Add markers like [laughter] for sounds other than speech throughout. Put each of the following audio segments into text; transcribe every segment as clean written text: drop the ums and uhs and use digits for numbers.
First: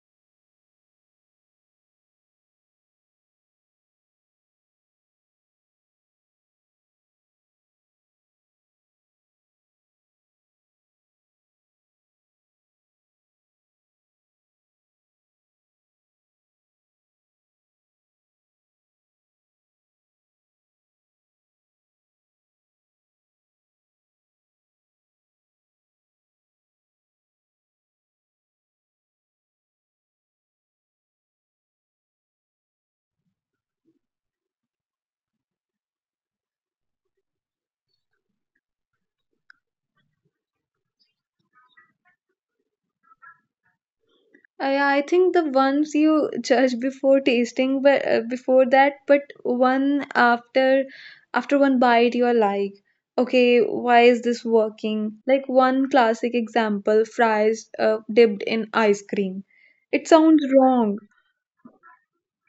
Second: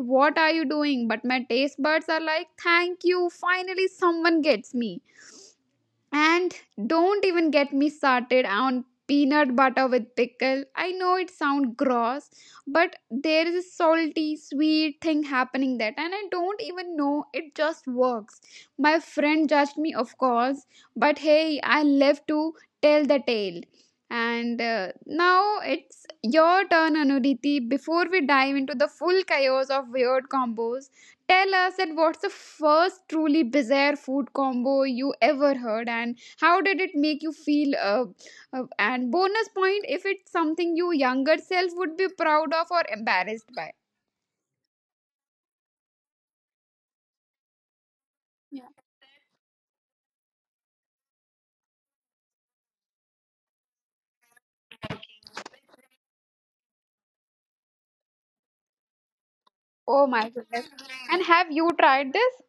"What are you doing?" But my taste buds are like, "Thank you, finally someone gets me." And don't even get me started on peanut butter with pickle. I know it sounds gross, but there is a salty, sweet thing happening that, and I don't even know it just works. My friend judged me, of course, but hey, I live to tell the tale. And now it's your turn, Anuriti. Before we dive into the full chaos of weird combos, tell us that what's the first truly bizarre food combo you ever heard, and how did it make you feel? And bonus point if it's something your younger self would be proud of or embarrassed by. I think the ones you judge before tasting, Yeah. But one after one bite, you're like, okay, why is this working? Like one classic example, fries dipped in ice cream. Oh It my sounds goodness! wrong. And have you tried this?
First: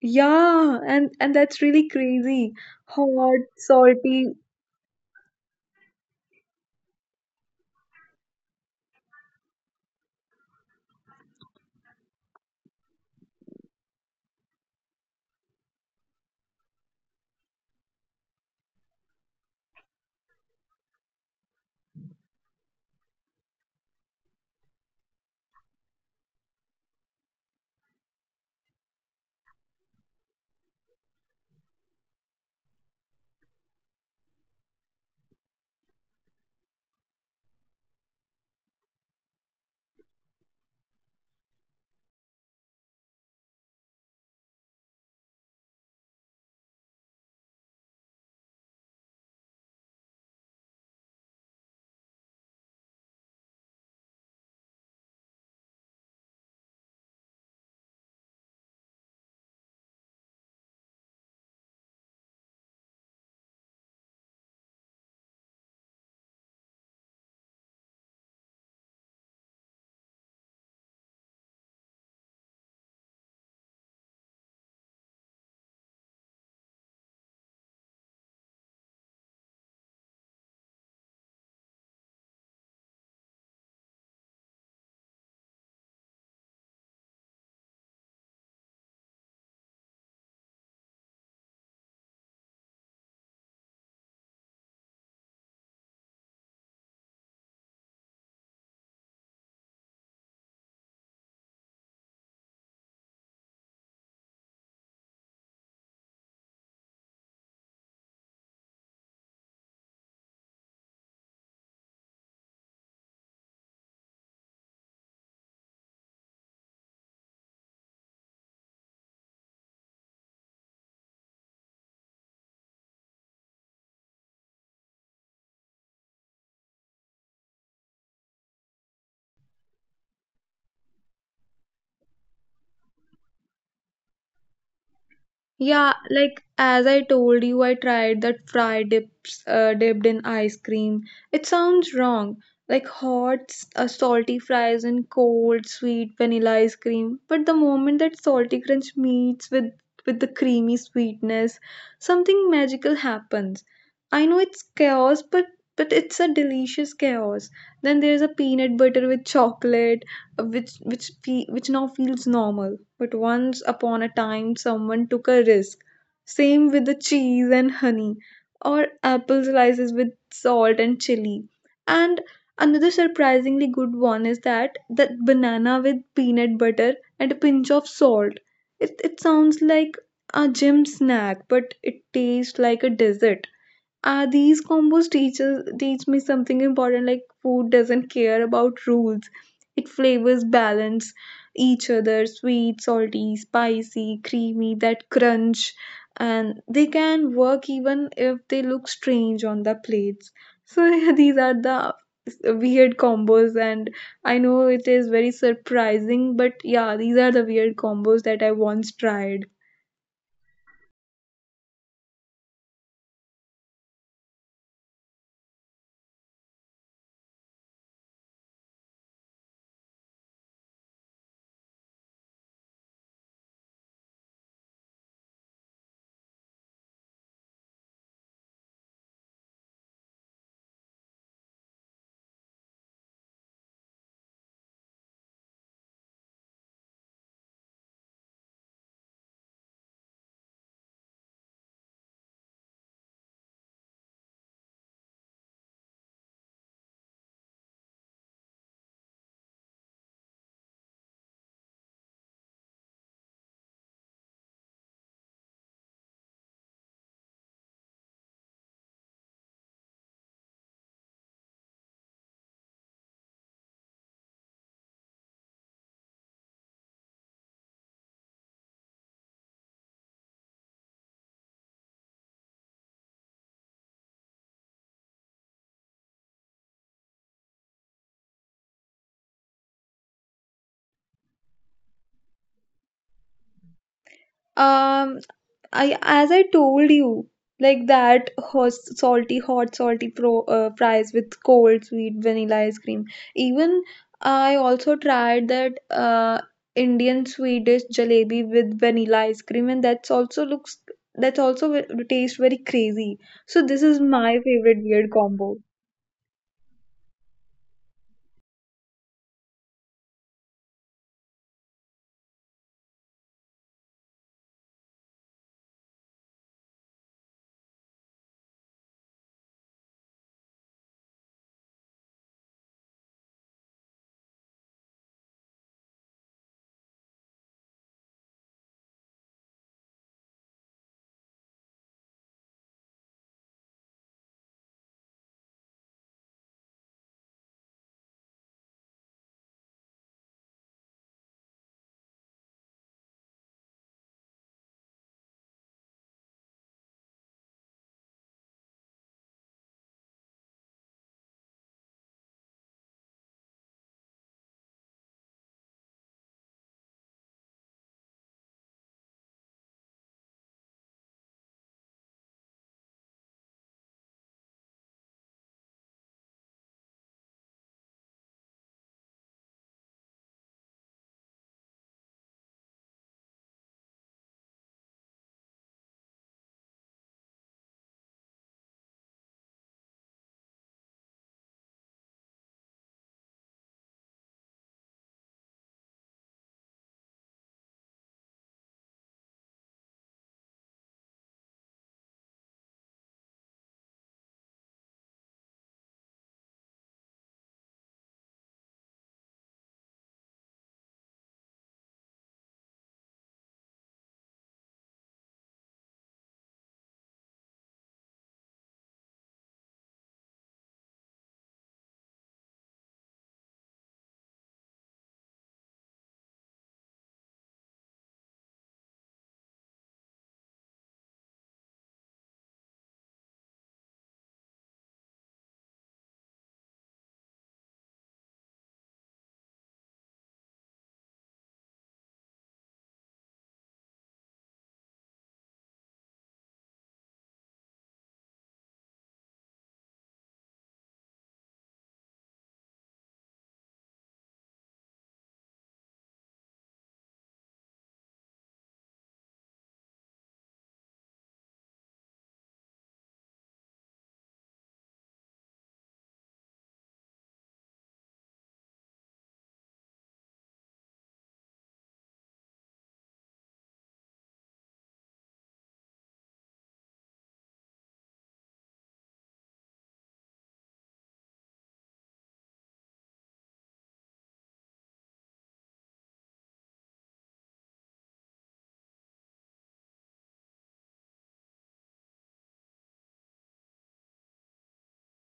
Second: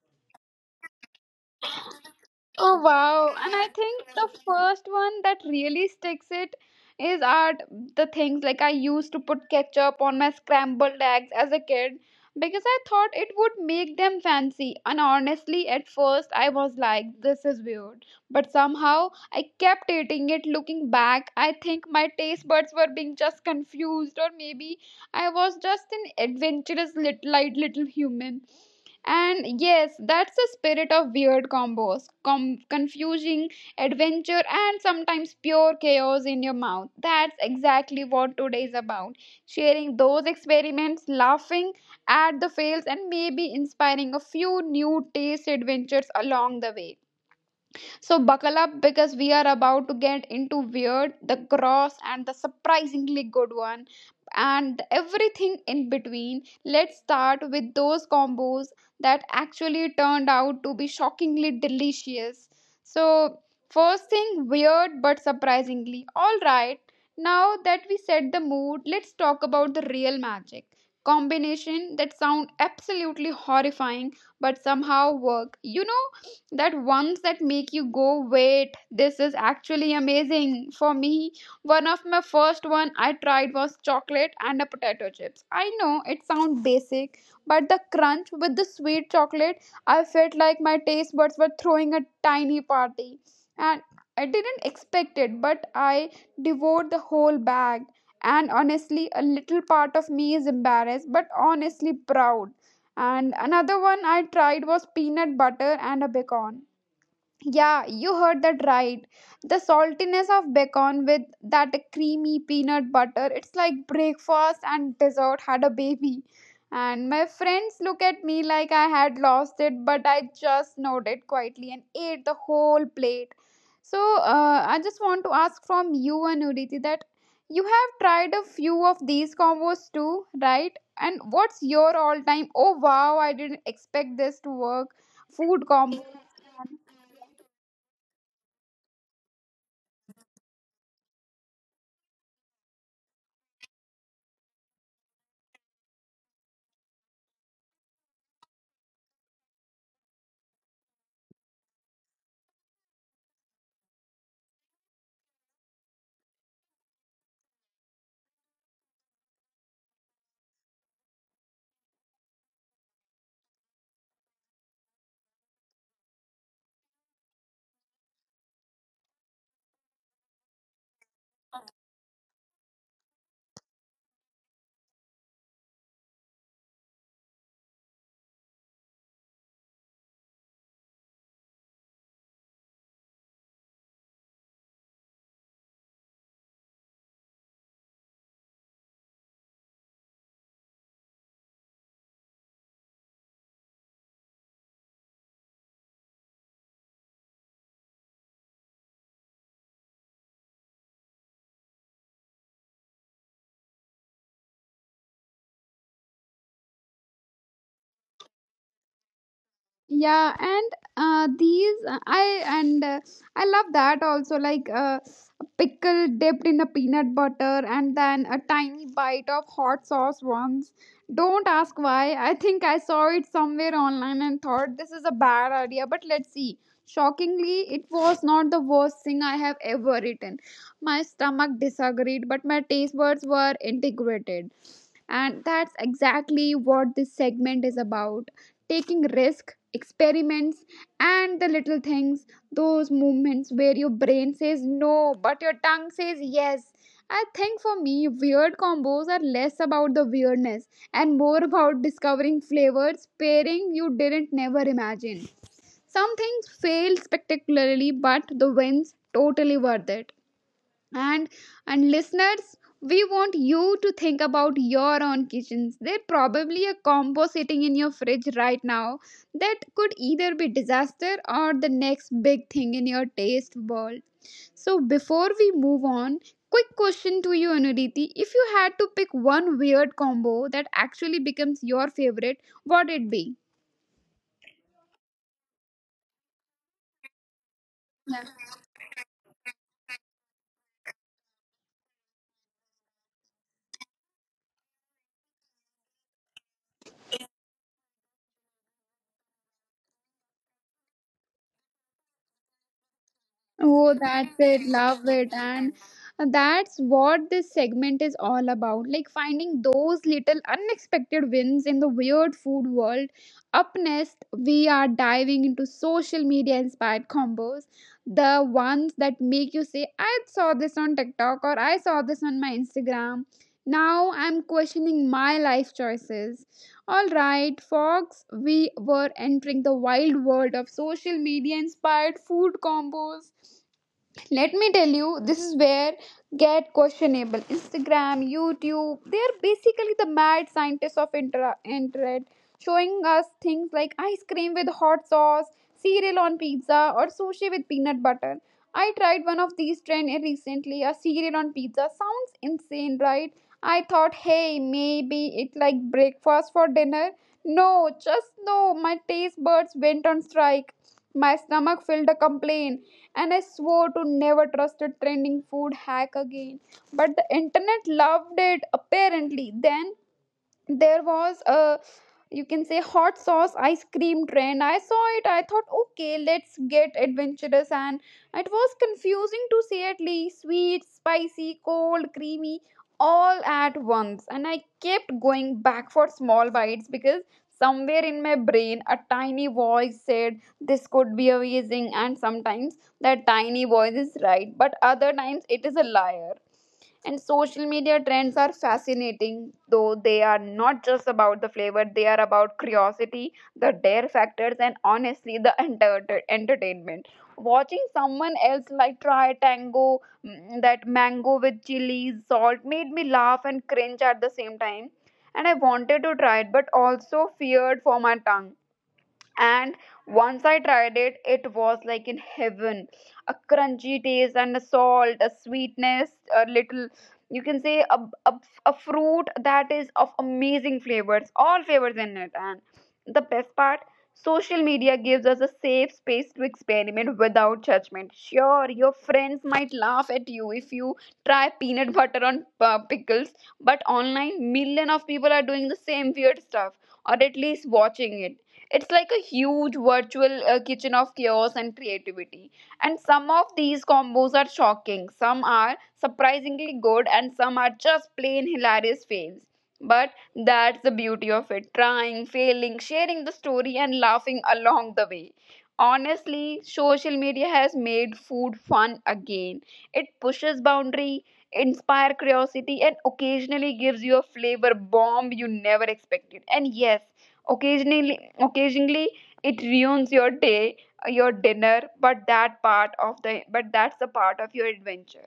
Yeah, and that's really crazy. Oh wow! Hot, And I think the salty. first one that really sticks it is are the things like I used to put ketchup on my scrambled eggs as a kid because I thought it would make them fancy. And honestly, at first I was like, "This is weird," but somehow I kept eating it. Looking back, I think my taste buds were being just confused, or maybe I was just an adventurous little, like, little human. And yes, that's the spirit of weird combos, confusing adventure and sometimes pure chaos in your mouth. That's exactly what today is about, sharing those experiments, laughing at the fails, and maybe inspiring a few new taste adventures along the way. So, buckle up because we are about to get into weird, the gross, and the surprisingly good one, and everything in between. Let's start with those combos that actually turned out to be shockingly delicious. So, first thing weird but surprisingly. All right, now that we set the mood, let's talk about the real magic. Combination that sound absolutely horrifying but somehow work. You know, that ones that make you go, wait, this is actually amazing for me. One of my first one I tried was chocolate and a potato chips. I know it sounds basic, but the crunch with the sweet chocolate, I felt like my taste buds were throwing a tiny party. And I didn't expect it, but I devoured the whole bag. And honestly, a little part of me is embarrassed but honestly proud. And another one I tried was peanut butter and a bacon. Yeah, you heard that right. The saltiness of bacon with that creamy peanut butter, it's like breakfast and dessert had a baby. And my friends look at me like I had lost it, but I just nodded quietly and ate the whole plate. So, I just want to ask from you, Anuriti, that you have tried a few of these combos too, right? And what's your all time, oh wow, I didn't expect this to work, food Yeah, combo? like as I told you, I tried that fry dips dipped in ice cream. It sounds wrong, like salty fries and cold, sweet vanilla ice cream. But the moment that salty crunch meets with the creamy sweetness, something magical happens. I know it's chaos, but it's a delicious chaos. Then there's a peanut butter with chocolate which now feels normal, but once upon a time someone took a risk. Same with the cheese and honey, or apple slices with salt and chili, and another surprisingly good one is that banana with peanut butter and a pinch of salt. It sounds like a gym snack, but it tastes like a dessert. These combos teach me something important. Like, food doesn't care about rules. It flavors balance each other: sweet, salty, spicy, creamy, that crunch. And they can work even if they look strange on the plates. So [laughs] these are the weird combos, and I know it is very surprising, but yeah, these are the weird combos that I once tried. Yeah, and these I and I love that also, like a pickle dipped in a peanut butter and then a tiny bite of hot sauce once. Don't ask why. I think I saw it somewhere online and thought this is a bad idea, but let's see. Shockingly, it was not the worst thing I have ever eaten. My stomach disagreed, but my taste buds were integrated. And that's exactly what this segment is about, taking risk experiments and the little things, those moments where your brain says no but your tongue says yes. I think for me weird combos are less about the weirdness and more about discovering flavors pairing you didn't never imagine. Some things fail spectacularly, but the wins totally worth it. And listeners, we want you to think about your own kitchens. There's probably a combo sitting in your fridge right now that could either be disaster or the next big thing in your taste world. So before we move on, quick question to you, Anuriti, if you had to pick one weird combo that actually becomes your favorite, what would it be? um I as I told you, like that hot salty pro fries with cold sweet vanilla ice cream. Even I also tried that Indian Swedish jalebi with vanilla ice cream, and that's also taste very crazy. So this Oh, is that's my it. favorite Love weird it. combo. And that's what this segment is all about. Like finding those little unexpected wins in the weird food world. Up next, we are diving into social media inspired combos. The ones that make you say, I saw this on TikTok or I saw this on my Instagram. Now I'm questioning my life choices. All right, folks, we were entering the wild world of social media inspired food combos. Let me tell you, this is where get questionable. Instagram, YouTube, they are basically the mad scientists of internet, showing us things like ice cream with hot sauce, cereal on pizza, or sushi with peanut butter. I tried one of these trends recently, a cereal on pizza. Sounds insane, right? I thought, hey, maybe it like breakfast for dinner. No, just no. My taste buds went on strike, my stomach filled a complaint, and I swore to never trust a trending food hack again. But the internet loved it apparently. Then there was a, you can say, hot sauce ice cream trend. I saw it, I thought, okay, let's get adventurous. And it was confusing to say at least, sweet, spicy, cold, creamy, all at once. And I kept going back for small bites because somewhere in my brain a tiny voice said, this could be amazing. And sometimes that tiny voice is right, but other times it is a liar. And social media trends are fascinating, though they are not just about the flavor, they are about curiosity, the dare factors, and honestly, the entertainment. Watching someone else like try tango, mm, that mango with chili, salt made me laugh and cringe at the same time. And I wanted to try it, but also feared for my tongue. And once I tried it, it was like in heaven. A crunchy taste and a salt, a sweetness, a little, you can say a, a fruit that is of amazing flavors, all flavors in it. And the best part, social media gives us a safe space to experiment without judgment. Sure, your friends might laugh at you if you try peanut butter on pickles, but online million of people are doing the same weird stuff, or at least watching it. It's like a huge virtual kitchen of chaos and creativity. And some of these combos are shocking, some are surprisingly good, and some are just plain hilarious fails. But that's the beauty of it, trying, failing, sharing the story, and laughing along the way. Honestly, social media has made food fun again. It pushes boundary, inspire curiosity, and occasionally gives you a flavor bomb you never expected. And yes, occasionally, occasionally it ruins your day, your dinner, but that part of the but that's the part of your adventure.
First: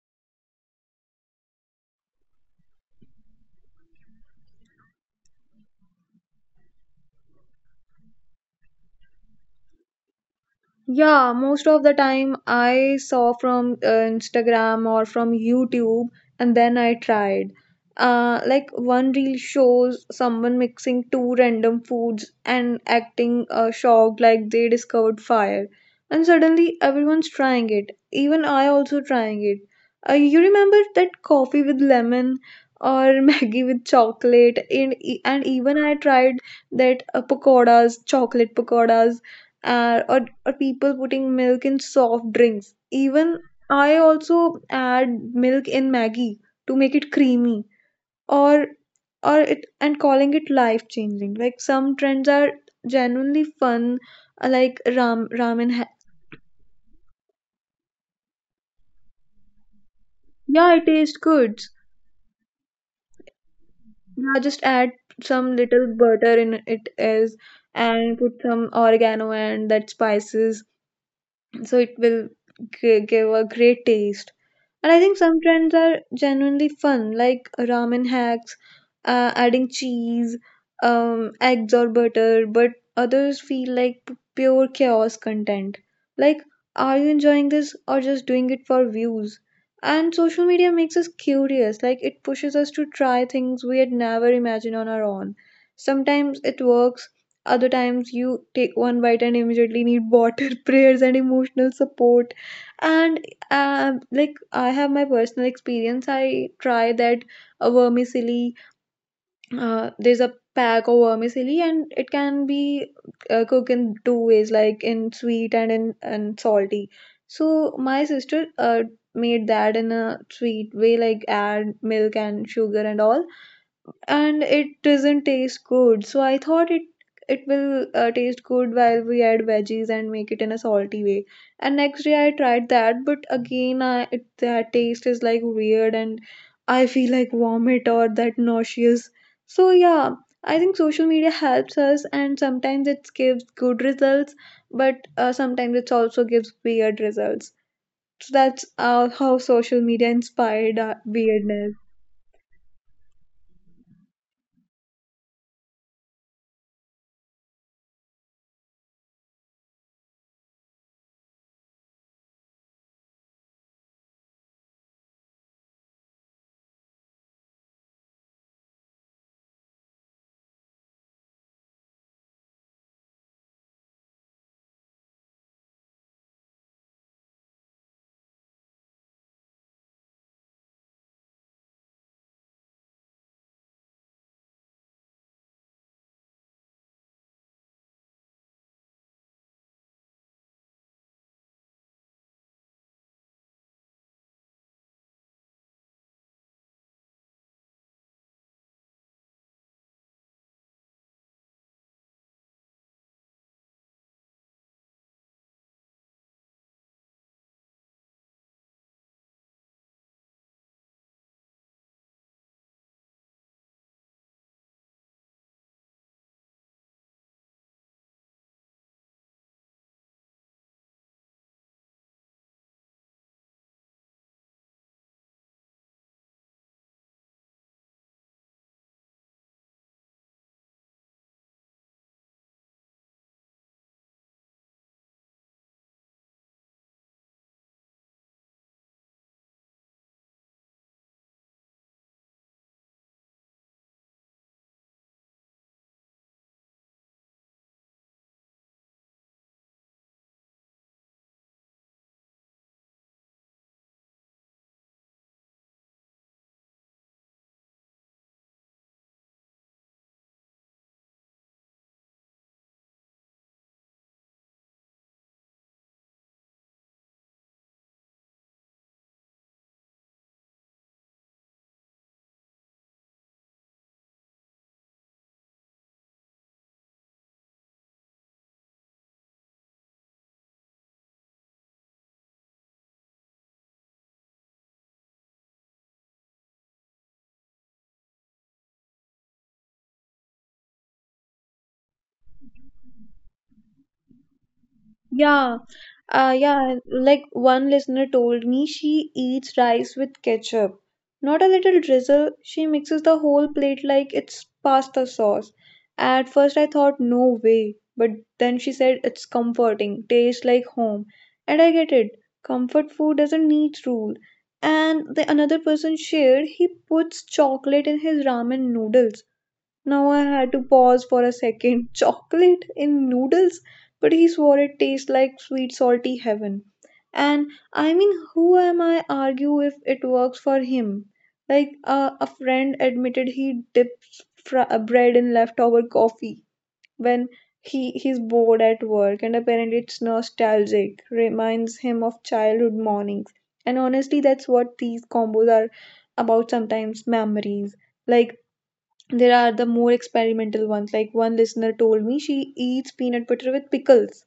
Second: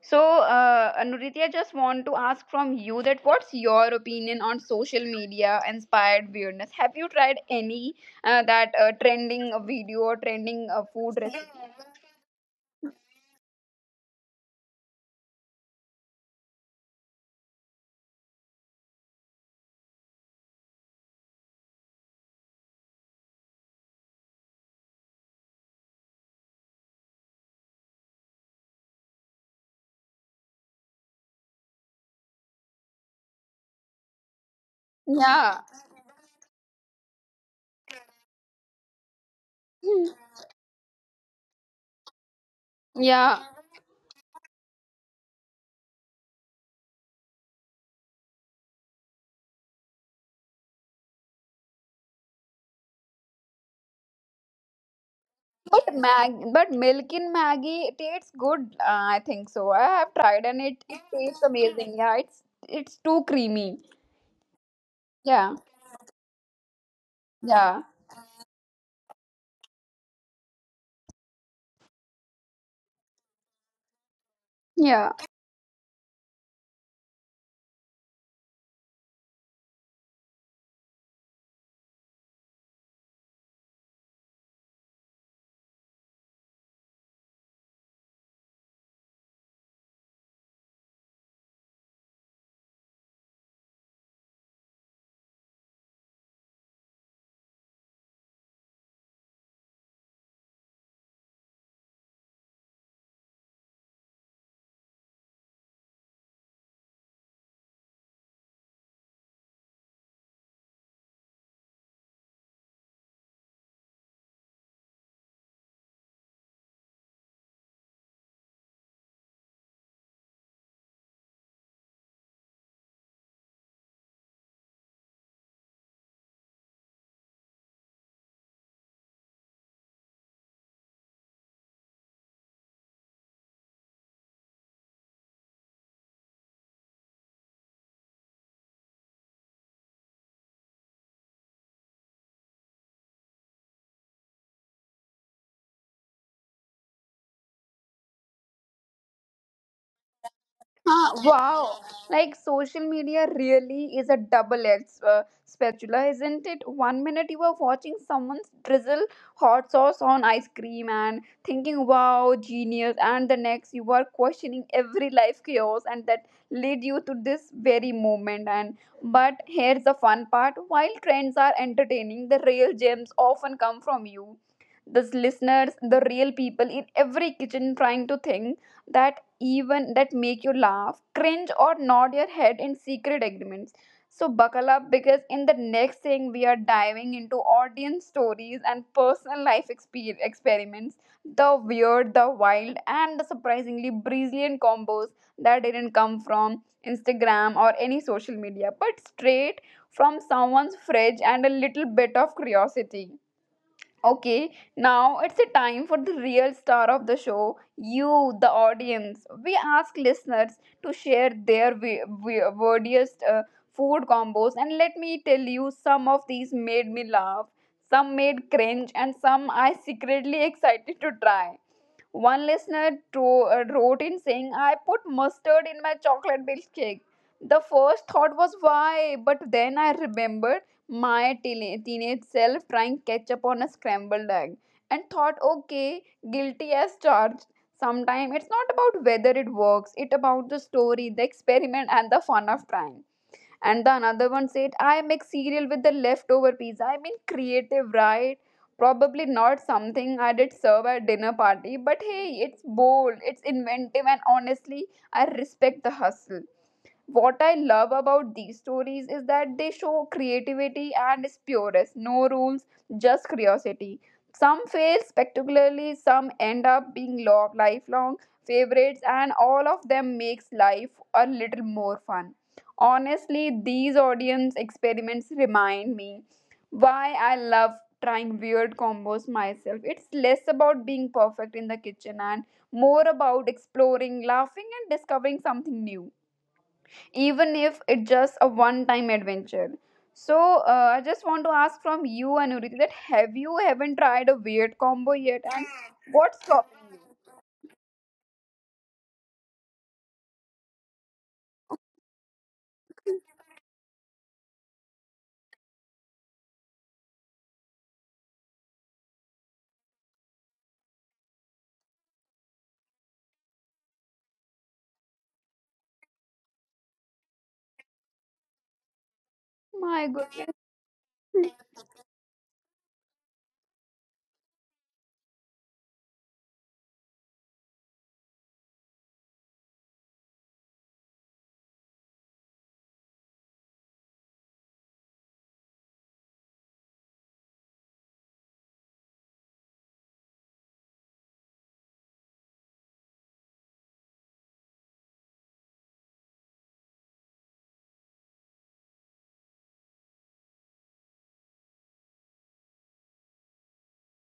So, Anuritya, just want to ask from you that what's your opinion on social media inspired weirdness? Have you tried any that trending video or trending food Yeah, recipe? most of the time I saw from Instagram or from YouTube, and then I tried. Like, one reel shows someone mixing two random foods and acting shocked like they discovered fire. And suddenly everyone's trying it. Even I also trying it. You remember that coffee with lemon, or [laughs] Maggie with chocolate, and Yeah, even I tried that chocolate pakoras, or people putting milk in soft drinks. Even yeah. I also add milk in Maggie to make it creamy, or or it and calling it life changing. Like, some trends are genuinely fun, ramen. Ha- But mag, but milk in Maggie it tastes good. I think so. I have tried and yeah, it it tastes tastes good. amazing. Yeah, it's too creamy. Yeah, just add some Yeah, little butter in it, is yeah, and put some oregano and that spices, so it will give a great taste. And I yeah. think some trends are genuinely fun, like ramen hacks, adding cheese, eggs, or butter. But others feel like pure chaos content, like, are you enjoying this or just doing it for views? And social media makes us curious. Like, it pushes us to try things we had never imagined on our own. Sometimes it works. Other times, you take one bite and immediately need water, [laughs] prayers, and emotional support. And like, I have my personal experience. I try that a vermicelli. There's a pack of vermicelli, and it can be cooked in two ways, like in sweet and in and salty. So my sister made that in a sweet way, like add milk and sugar and all, and it doesn't taste good. So I thought it it will taste good while we add veggies and make it in a salty way. And next day I tried that, but again I it, that taste is like weird and I feel like vomit or that nauseous. So yeah, I think social media helps us, and sometimes it gives good results, but sometimes it also gives weird results. So that's how social media inspired Ah, weirdness. wow. Like social media really is a double-edged spatula, isn't it? One minute you are watching someone drizzle hot sauce on ice cream and thinking, wow, genius. And the next you are questioning every life chaos and that led you to this very moment. And but here's the fun part. While trends are entertaining, the real gems often come from you. The listeners, the real people in every kitchen trying to think that even that make you laugh, cringe, or nod your head in secret agreements. So buckle up because in the next thing we are diving into audience stories and personal life experiments, the weird, the wild, and the surprisingly brilliant combos that didn't come from Instagram or any social media, but straight from someone's fridge and a little bit of curiosity. Okay, now it's a time for the real star of the show, you, the audience. We ask listeners to share their weirdest food combos, and let me tell you, some of these made me laugh, some made cringe, and some I secretly [laughs] excited to try. One listener wrote in saying, I put mustard in my chocolate milkshake. The first thought was why, but then I remembered my teenage self trying ketchup on a scrambled egg and thought, okay, guilty as charged. Sometimes it's not about whether it works, it's about the story, the experiment, and the fun of trying. And the another one said, I make cereal with the leftover pizza. I mean, creative, right? Probably not something I did serve at dinner party, but hey, it's bold, it's inventive, and honestly, I respect the hustle. What I love about these stories is that they show creativity and its purest, no rules, just curiosity. Some fail spectacularly, some end up being lifelong favorites, and all of them makes life a little more fun. Honestly, these audience experiments remind me why I love trying weird combos myself. It's less about being perfect in the kitchen and more about exploring, laughing, and discovering something new even if it's just a one time adventure. So I just want to ask from you anuriti that have you haven't tried a weird combo yet Yeah, and what's yeah. stopping. Like, one listener told me, she eats rice with ketchup. Not a little drizzle, she mixes the whole plate like it's pasta sauce. At first, I thought, no way. But then she said, it's comforting, tastes like home. And I get it. Comfort food doesn't need rule. And the another person shared, he puts chocolate in his ramen noodles. My Now I goodness. had to pause for a second. [laughs] Chocolate in noodles? But he swore it tastes like sweet salty heaven. And I mean, who am I argue if it works for him? Like a friend admitted he dips bread in leftover coffee when he's bored at work, and apparently it's nostalgic, reminds him of childhood mornings. And honestly, that's what these combos are about, sometimes memories. Like, there are the more experimental ones. Like, one listener told me she eats peanut butter with pickles.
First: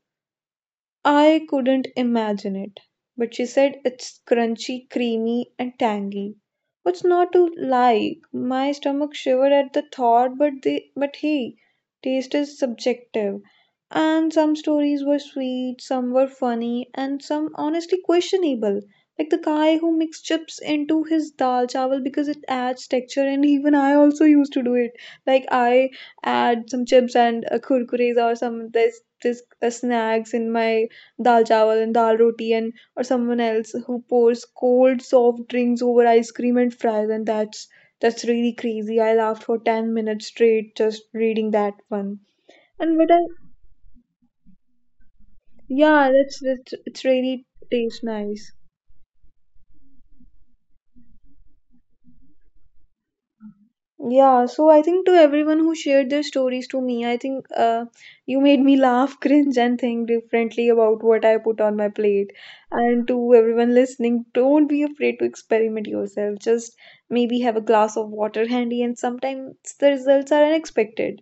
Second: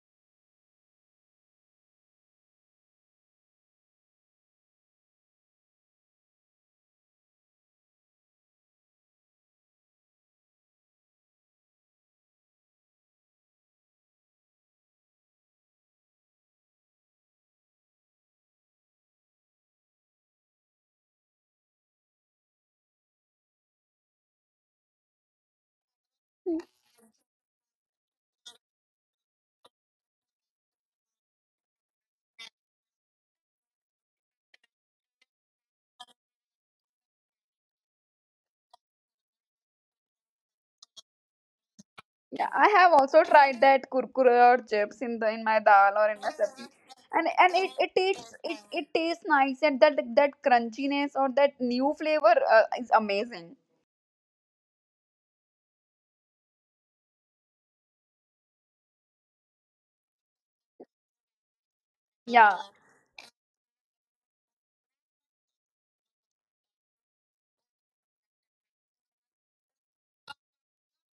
I couldn't imagine it, but she said it's crunchy, creamy, and tangy. What's not to like? My stomach shivered at the thought, but but hey, taste is subjective. And some stories were sweet, some were funny, and some honestly questionable. Like, the guy who mixed chips into his dal chawal because it adds texture, and even I also used to do it. Like, I add some [laughs] chips and kurkures or some this this snacks in my dal chawal and dal roti, and or someone else who pours cold soft drinks over ice cream and fries, and that's really crazy. I laughed for 10 minutes straight just reading that one. Yeah, I have And but I also tried that kurkure or chips in the in my dal or yeah, in my sabzi, that's, it's and really and it tastes tastes nice. it, tastes nice, and that that crunchiness or that new flavor is amazing. Yeah, so I think to everyone who shared their stories to me, I think you made me laugh, [laughs] cringe, and think differently about what I put on my plate. Yeah, And to everyone listening, don't be afraid to experiment yourself. Just maybe have a glass of water handy, and sometimes the results are unexpected.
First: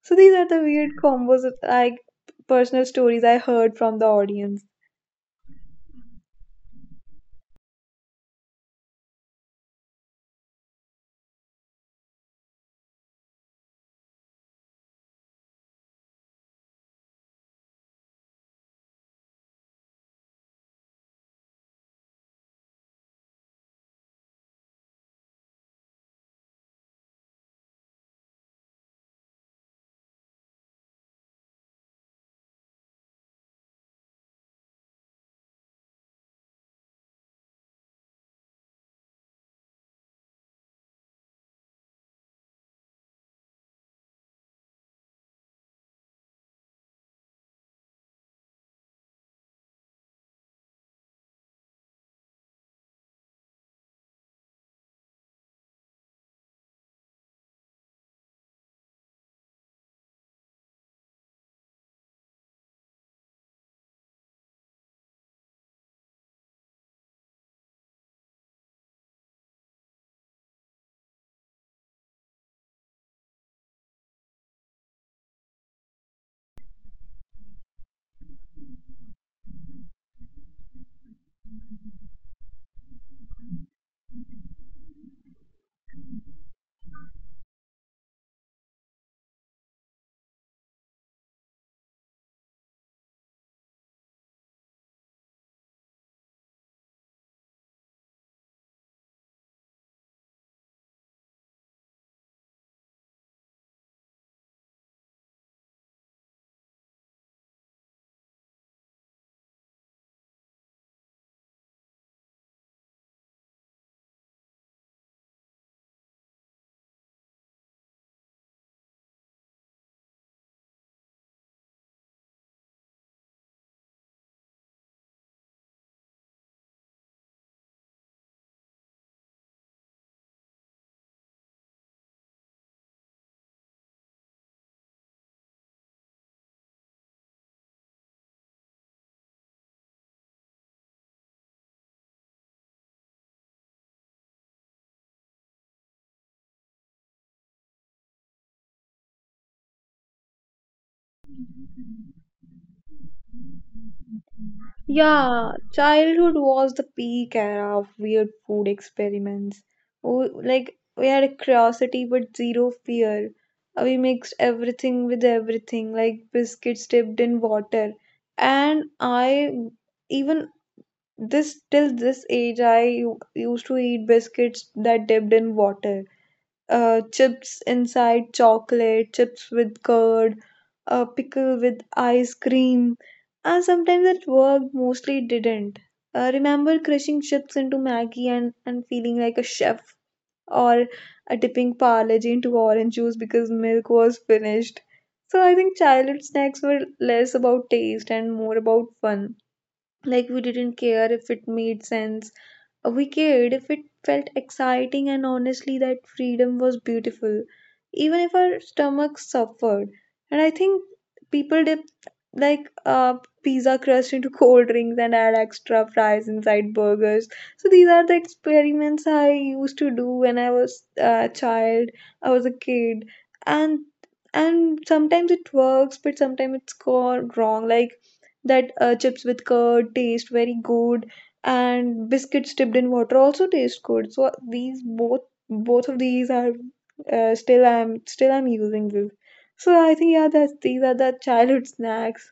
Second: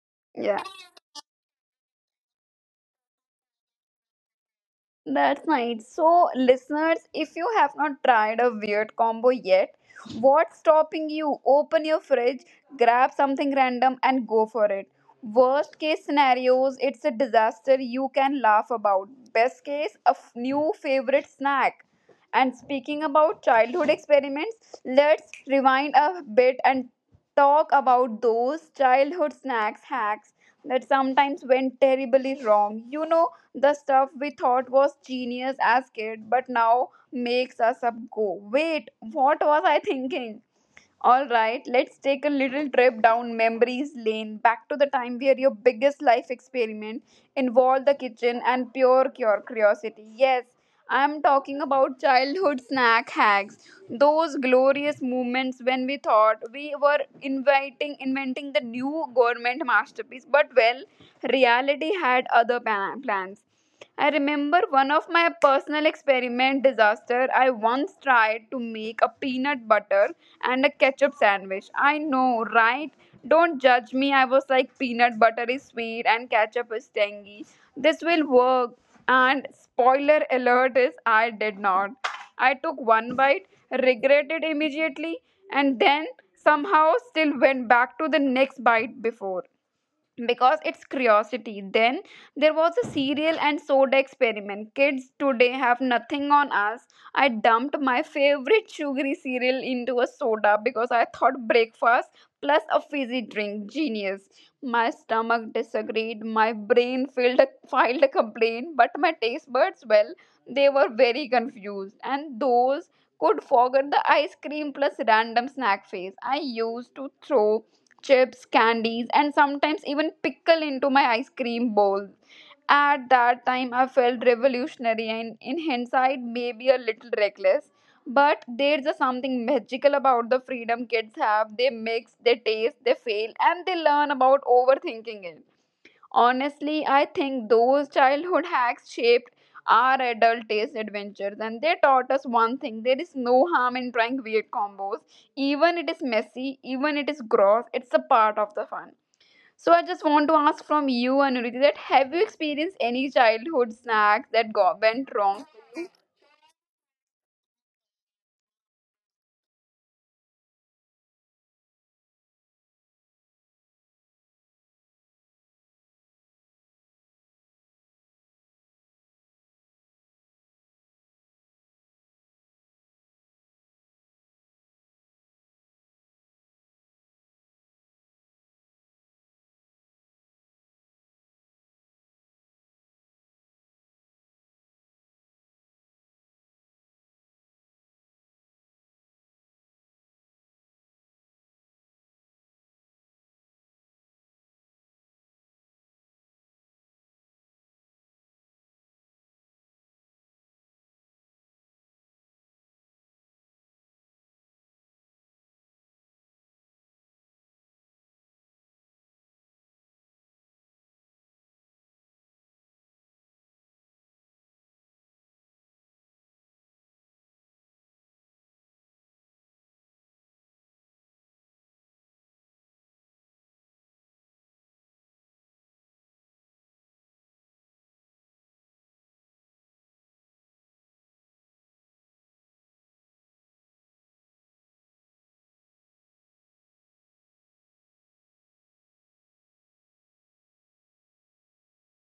So these are the yeah. weird combos of, like, personal stories I heard from the audience. That's nice. So, listeners, if you have not tried a weird combo yet, what's stopping you? Open your fridge, grab something random, and go for it. Worst case scenarios, it's a disaster you can laugh about. Best case, a new favorite snack. And speaking about childhood experiments, let's rewind a bit and talk about those childhood snacks hacks that sometimes went terribly wrong. You know, the stuff we thought was genius as kids but now makes us up go, wait, what was I thinking? Alright, let's take a little trip down memories lane back to the time where your biggest life experiment involved the kitchen and pure cure curiosity. Yes, I'm talking about childhood snack hacks. Those glorious moments when we thought we were inviting inventing the new government masterpiece, but well, reality had other plans. I remember one of my personal experiment disaster. I once tried to make a peanut butter and a ketchup sandwich. I know, right? Don't judge me. I was like peanut butter is sweet and ketchup is tangy. This will work. And spoiler alert is I did not. I took one bite, regretted immediately, and then somehow still went back to the next bite before because it's curiosity. Then there was a cereal and soda experiment. Kids today have nothing on us. I dumped my favorite sugary cereal into a soda because I thought breakfast plus a fizzy drink. Genius. My stomach disagreed. My brain filed a complaint, but my taste buds, well, they were very confused. And those could forget the ice cream plus random snack phase. I used to throw chips, candies, and sometimes even pickle into my ice cream bowl. At that time, I felt revolutionary and, in hindsight, maybe a little reckless. But there's a something magical about the freedom kids have. They mix, they taste, they fail, and they learn about overthinking it. Honestly, I think those childhood hacks shaped our adult taste adventures and they taught us one thing: there is no harm in trying weird combos. Even it is messy, even it is gross, it's a part of the fun. So I just want to ask from you, Anuriti, that have you experienced any childhood snacks that go went Yeah, wrong. childhood was the peak era of weird food experiments. Oh, like, we had a curiosity but zero fear. We mixed everything with everything, like biscuits dipped in water. And I even this till this age, I used to eat biscuits that dipped in water, chips inside chocolate, chips with curd, a pickle with ice cream. And sometimes it worked, mostly it didn't. Remember crushing chips into Maggie and feeling like a chef, or a dipping Parle-G into orange juice because milk was finished. So I think childhood snacks were less about taste and more about fun. Like, we didn't care if it made sense, a weekend if it felt exciting, and honestly that freedom was beautiful even if our stomachs suffered. And I think people dip, like uh, pizza crust into cold drinks and add extra fries inside burgers. So these are the experiments I used to do when I was a child, I was a kid. and and sometimes it works, but sometimes it's gone wrong. Like that chips with curd taste very good, and biscuits dipped in water also taste good. So these both, both of these are still I'm, still I'm using this. So I think, yeah, that's, these are the childhood snacks.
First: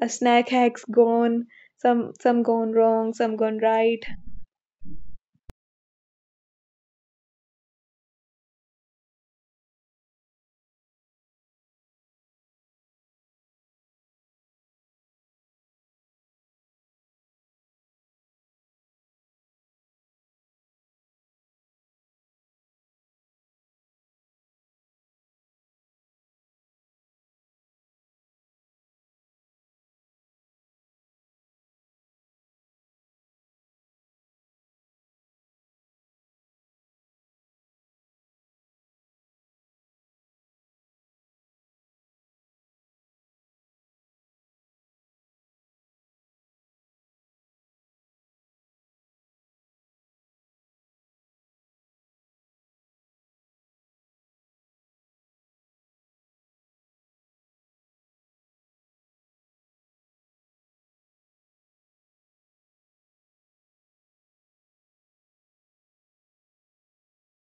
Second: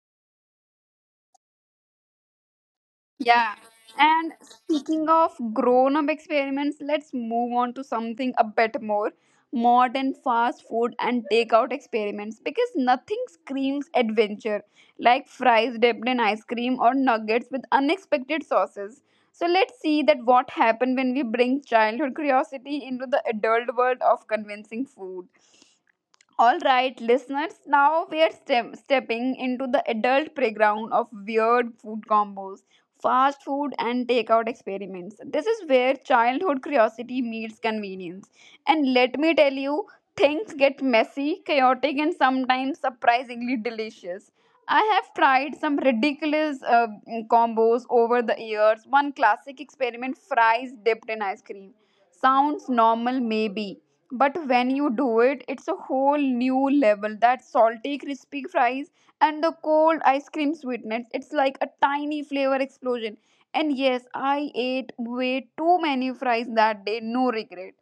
A snack hacks gone, some gone wrong, some Yeah. gone right. And speaking of grown up experiments, let's move on to something a bit more modern: fast food and takeout experiments, because nothing screams adventure like fries dipped in ice cream or nuggets with unexpected sauces. So let's see that what happened when we bring childhood curiosity into the adult world of convincing food. All right, listeners, now we are stepping into the adult playground of weird food combos, fast food, and takeout experiments. This is where childhood curiosity meets convenience. And let me tell you, things get messy, chaotic, and sometimes surprisingly delicious. I have tried some ridiculous combos over the years. One classic experiment: fries dipped in ice cream. Sounds normal, maybe, but when you do it it's a whole new level. That salty crispy fries and the cold ice cream sweetness, it's like a tiny flavor explosion. And yes, I ate way too many fries that day, no regret.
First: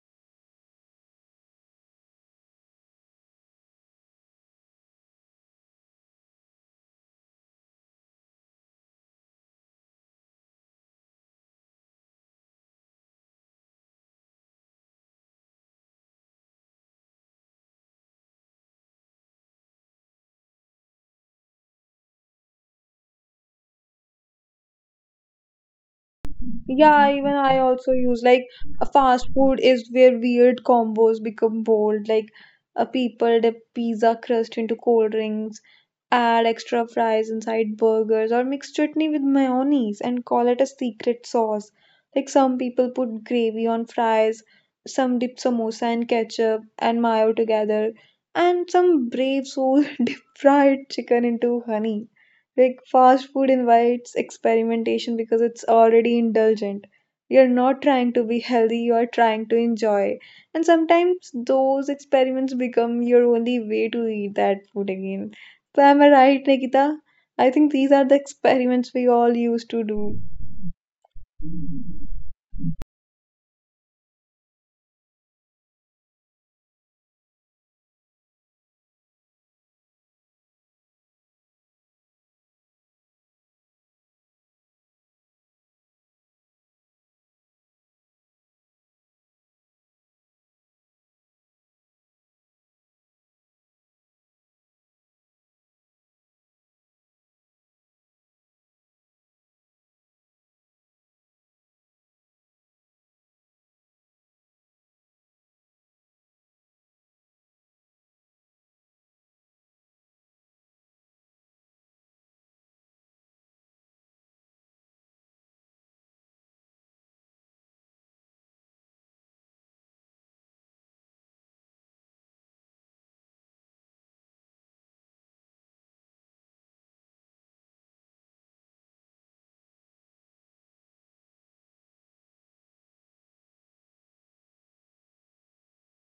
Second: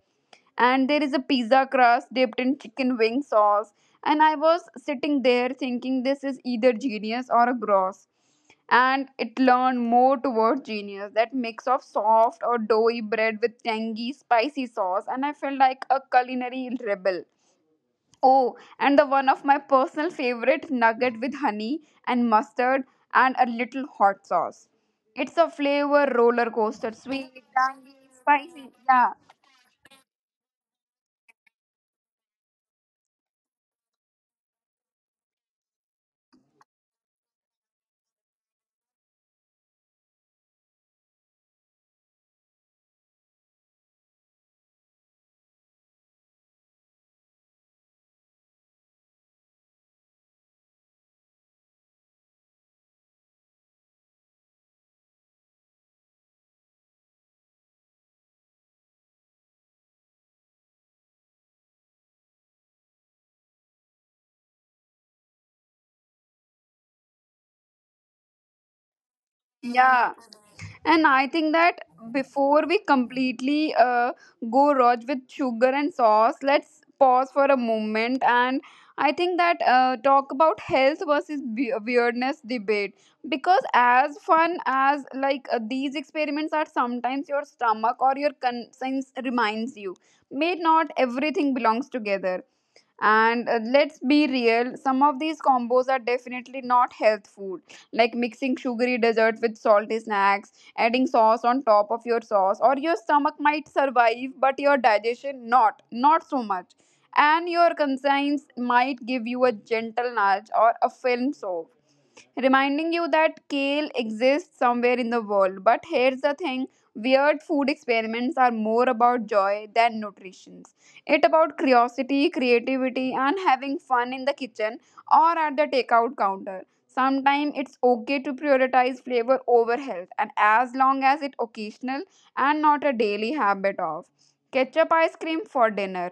And there is a pizza crust dipped in chicken wing sauce. And I was sitting there thinking, this is either genius or a gross. And it leaned more towards genius, that mix of soft or doughy bread with tangy, spicy sauce. And I felt like a culinary rebel. Oh, and the one of my personal favorite, nugget with honey and mustard and a little hot sauce. It's a flavor roller coaster, Yeah, even sweet, I also tangy, use, like, spicy. a Yeah, fast food is where weird combos become bold. Like, a people dip pizza crust into cold drinks, add extra fries inside burgers, or mix chutney with mayonnaise and call it a secret sauce. Like, some people put gravy on fries, some dip samosa and ketchup and mayo together, and some brave soul [laughs] dip fried chicken into honey. Like, fast food invites experimentation because it's already indulgent. You're not trying to be healthy, you are trying to enjoy. And sometimes those experiments become your only way to eat that food again. So, am I right, Nikita? I think these are the experiments we all used to yeah. do. And I think that before we completely go roj with sugar and sauce, let's pause for a moment. And I think that talk about health versus weirdness debate, because as fun as like these experiments are, sometimes your stomach or your conscience reminds you, may not everything belongs together. And let's be real, some of these combos are definitely not health food, like mixing sugary desserts with salty snacks, adding sauce on top of your sauce, or your stomach might survive, but your digestion not so much. And your conscience might give you a gentle nudge or a film soak reminding you that kale exists somewhere in the world. But here's the thing: weird food experiments are more about joy than nutrition. It's about curiosity, creativity, and having fun in the kitchen or at the takeout counter. Sometimes it's okay to prioritize flavor over health, and as long as it's occasional and not a daily habit of ketchup ice cream for dinner.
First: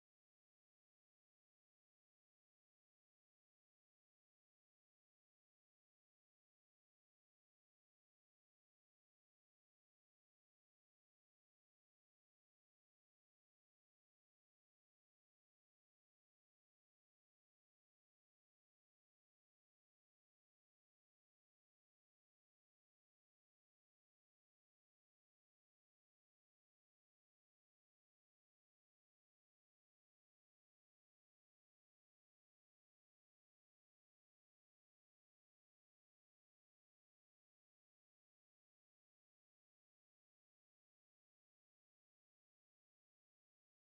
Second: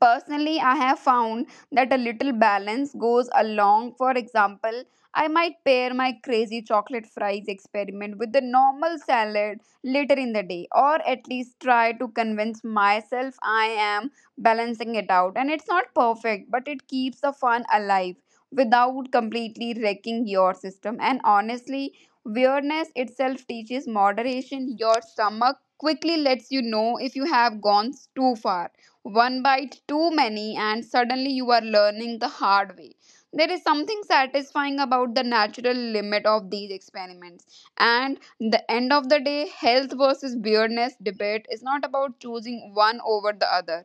Personally, I have found that a little balance goes along. For example, I might pair my crazy chocolate fries experiment with the normal salad later in the day, or at least try to convince myself I am balancing it out. And it's not perfect, but it keeps the fun alive without completely wrecking your system. And honestly, weirdness itself teaches moderation. Your stomach quickly lets you know if you have gone too far. One bite too many and suddenly you are learning the hard way. There is something satisfying about the natural limit of these experiments. And the end of the day, health versus weirdness debate is not about choosing one over the other,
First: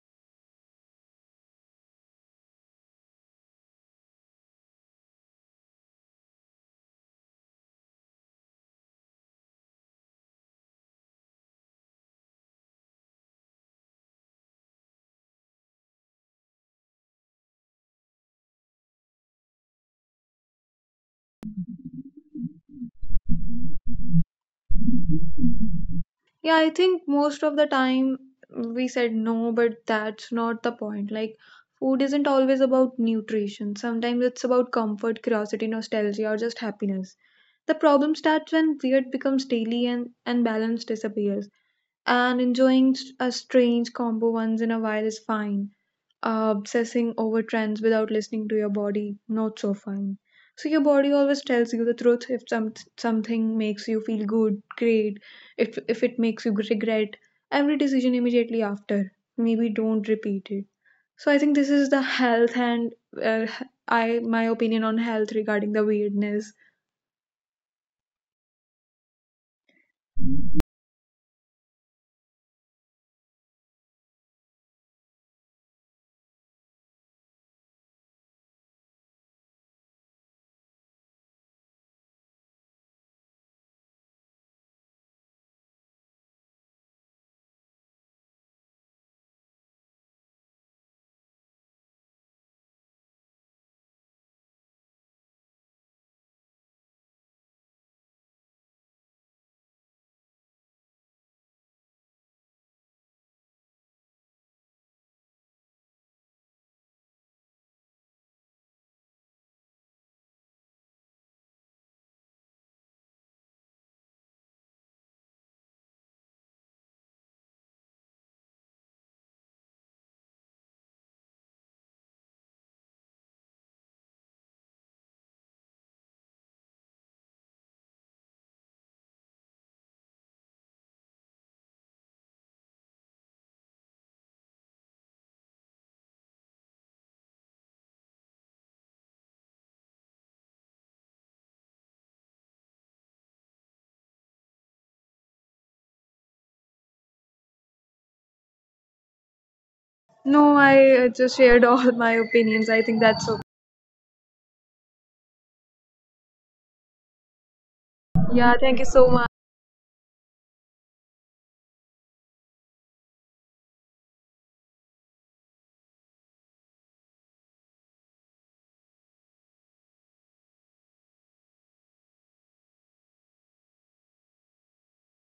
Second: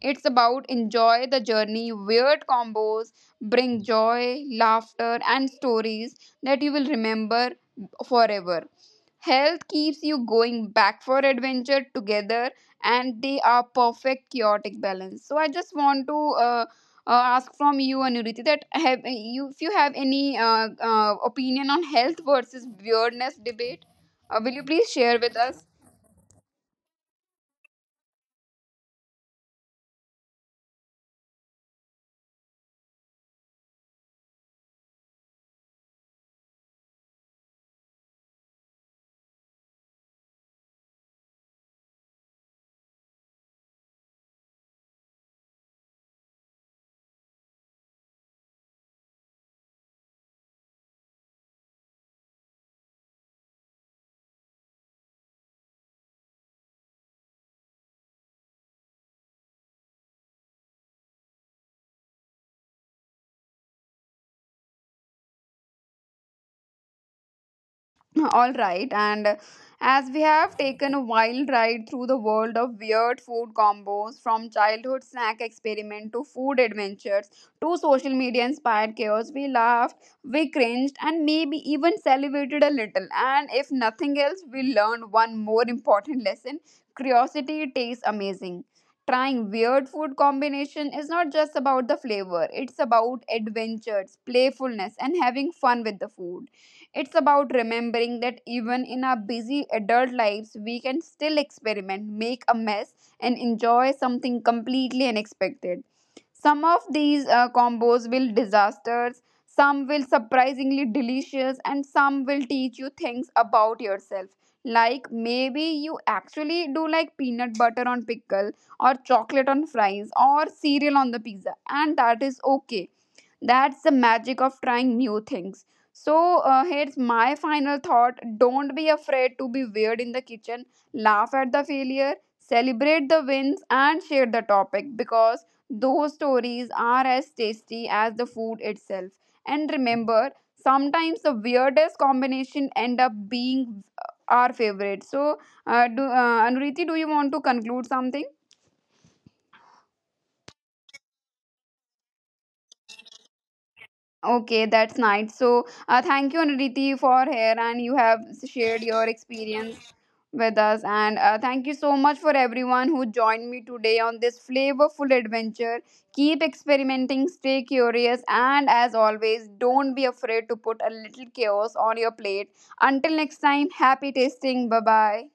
it's about enjoy the journey. Weird combos bring joy, laughter, and stories that you will remember forever. Health keeps you going back for adventure together, and they are perfect chaotic balance. So I just want to ask from you, Anuriti, that have you, if you have any opinion on health versus weirdness debate, will you please share with us? Yeah, I think most of the time we said no, but that's not the point. Like, food isn't always about nutrition. Sometimes it's about comfort, curiosity, nostalgia, or just happiness. The problem starts when weird becomes daily, and, balance disappears. And enjoying a strange combo once in a while is fine. Obsessing over trends without listening to your body, not so fine. So your body always tells you the truth. If something makes you feel good, great. If it makes you regret every decision immediately after, maybe don't repeat it. So I think this is the health, and uh, I, my opinion on health regarding the weirdness. [laughs] All right, and as we have taken a wild ride through the world of weird food combos, from childhood snack experiment to food adventures to social media inspired chaos, we laughed, we cringed, and maybe even salivated a little. And if nothing else, we learned one more important lesson: curiosity tastes amazing. Trying weird food combination is not just about the flavor, it's about adventures, playfulness, and having fun with the food. It's about remembering that even in our busy adult lives, we can still experiment, make a mess, and enjoy something completely unexpected. Some of these combos will disasters, some will surprisingly delicious, and some will teach you things about yourself. Like maybe you actually do like peanut butter on pickle, or chocolate on fries, or cereal on the pizza, and that is okay. That's the magic of trying new things. So here's my final thought. Don't be afraid to be weird in the kitchen. Laugh at the failure, celebrate the wins, and share the topic, because those stories are as tasty as the food itself. And remember, sometimes the weirdest combination end up being our favorite. So, Anuriti, do you want to conclude something? No, I just shared all my opinions. I think that's okay. Okay, that's nice. So, thank you, Anuriti, for here, and you have Yeah, thank shared you your so much. experience with us. And thank you so much for everyone who joined me today on this flavorful adventure. Keep experimenting, stay curious, and as always, don't be afraid to put a little chaos on your plate. Until next time, happy tasting. Bye bye.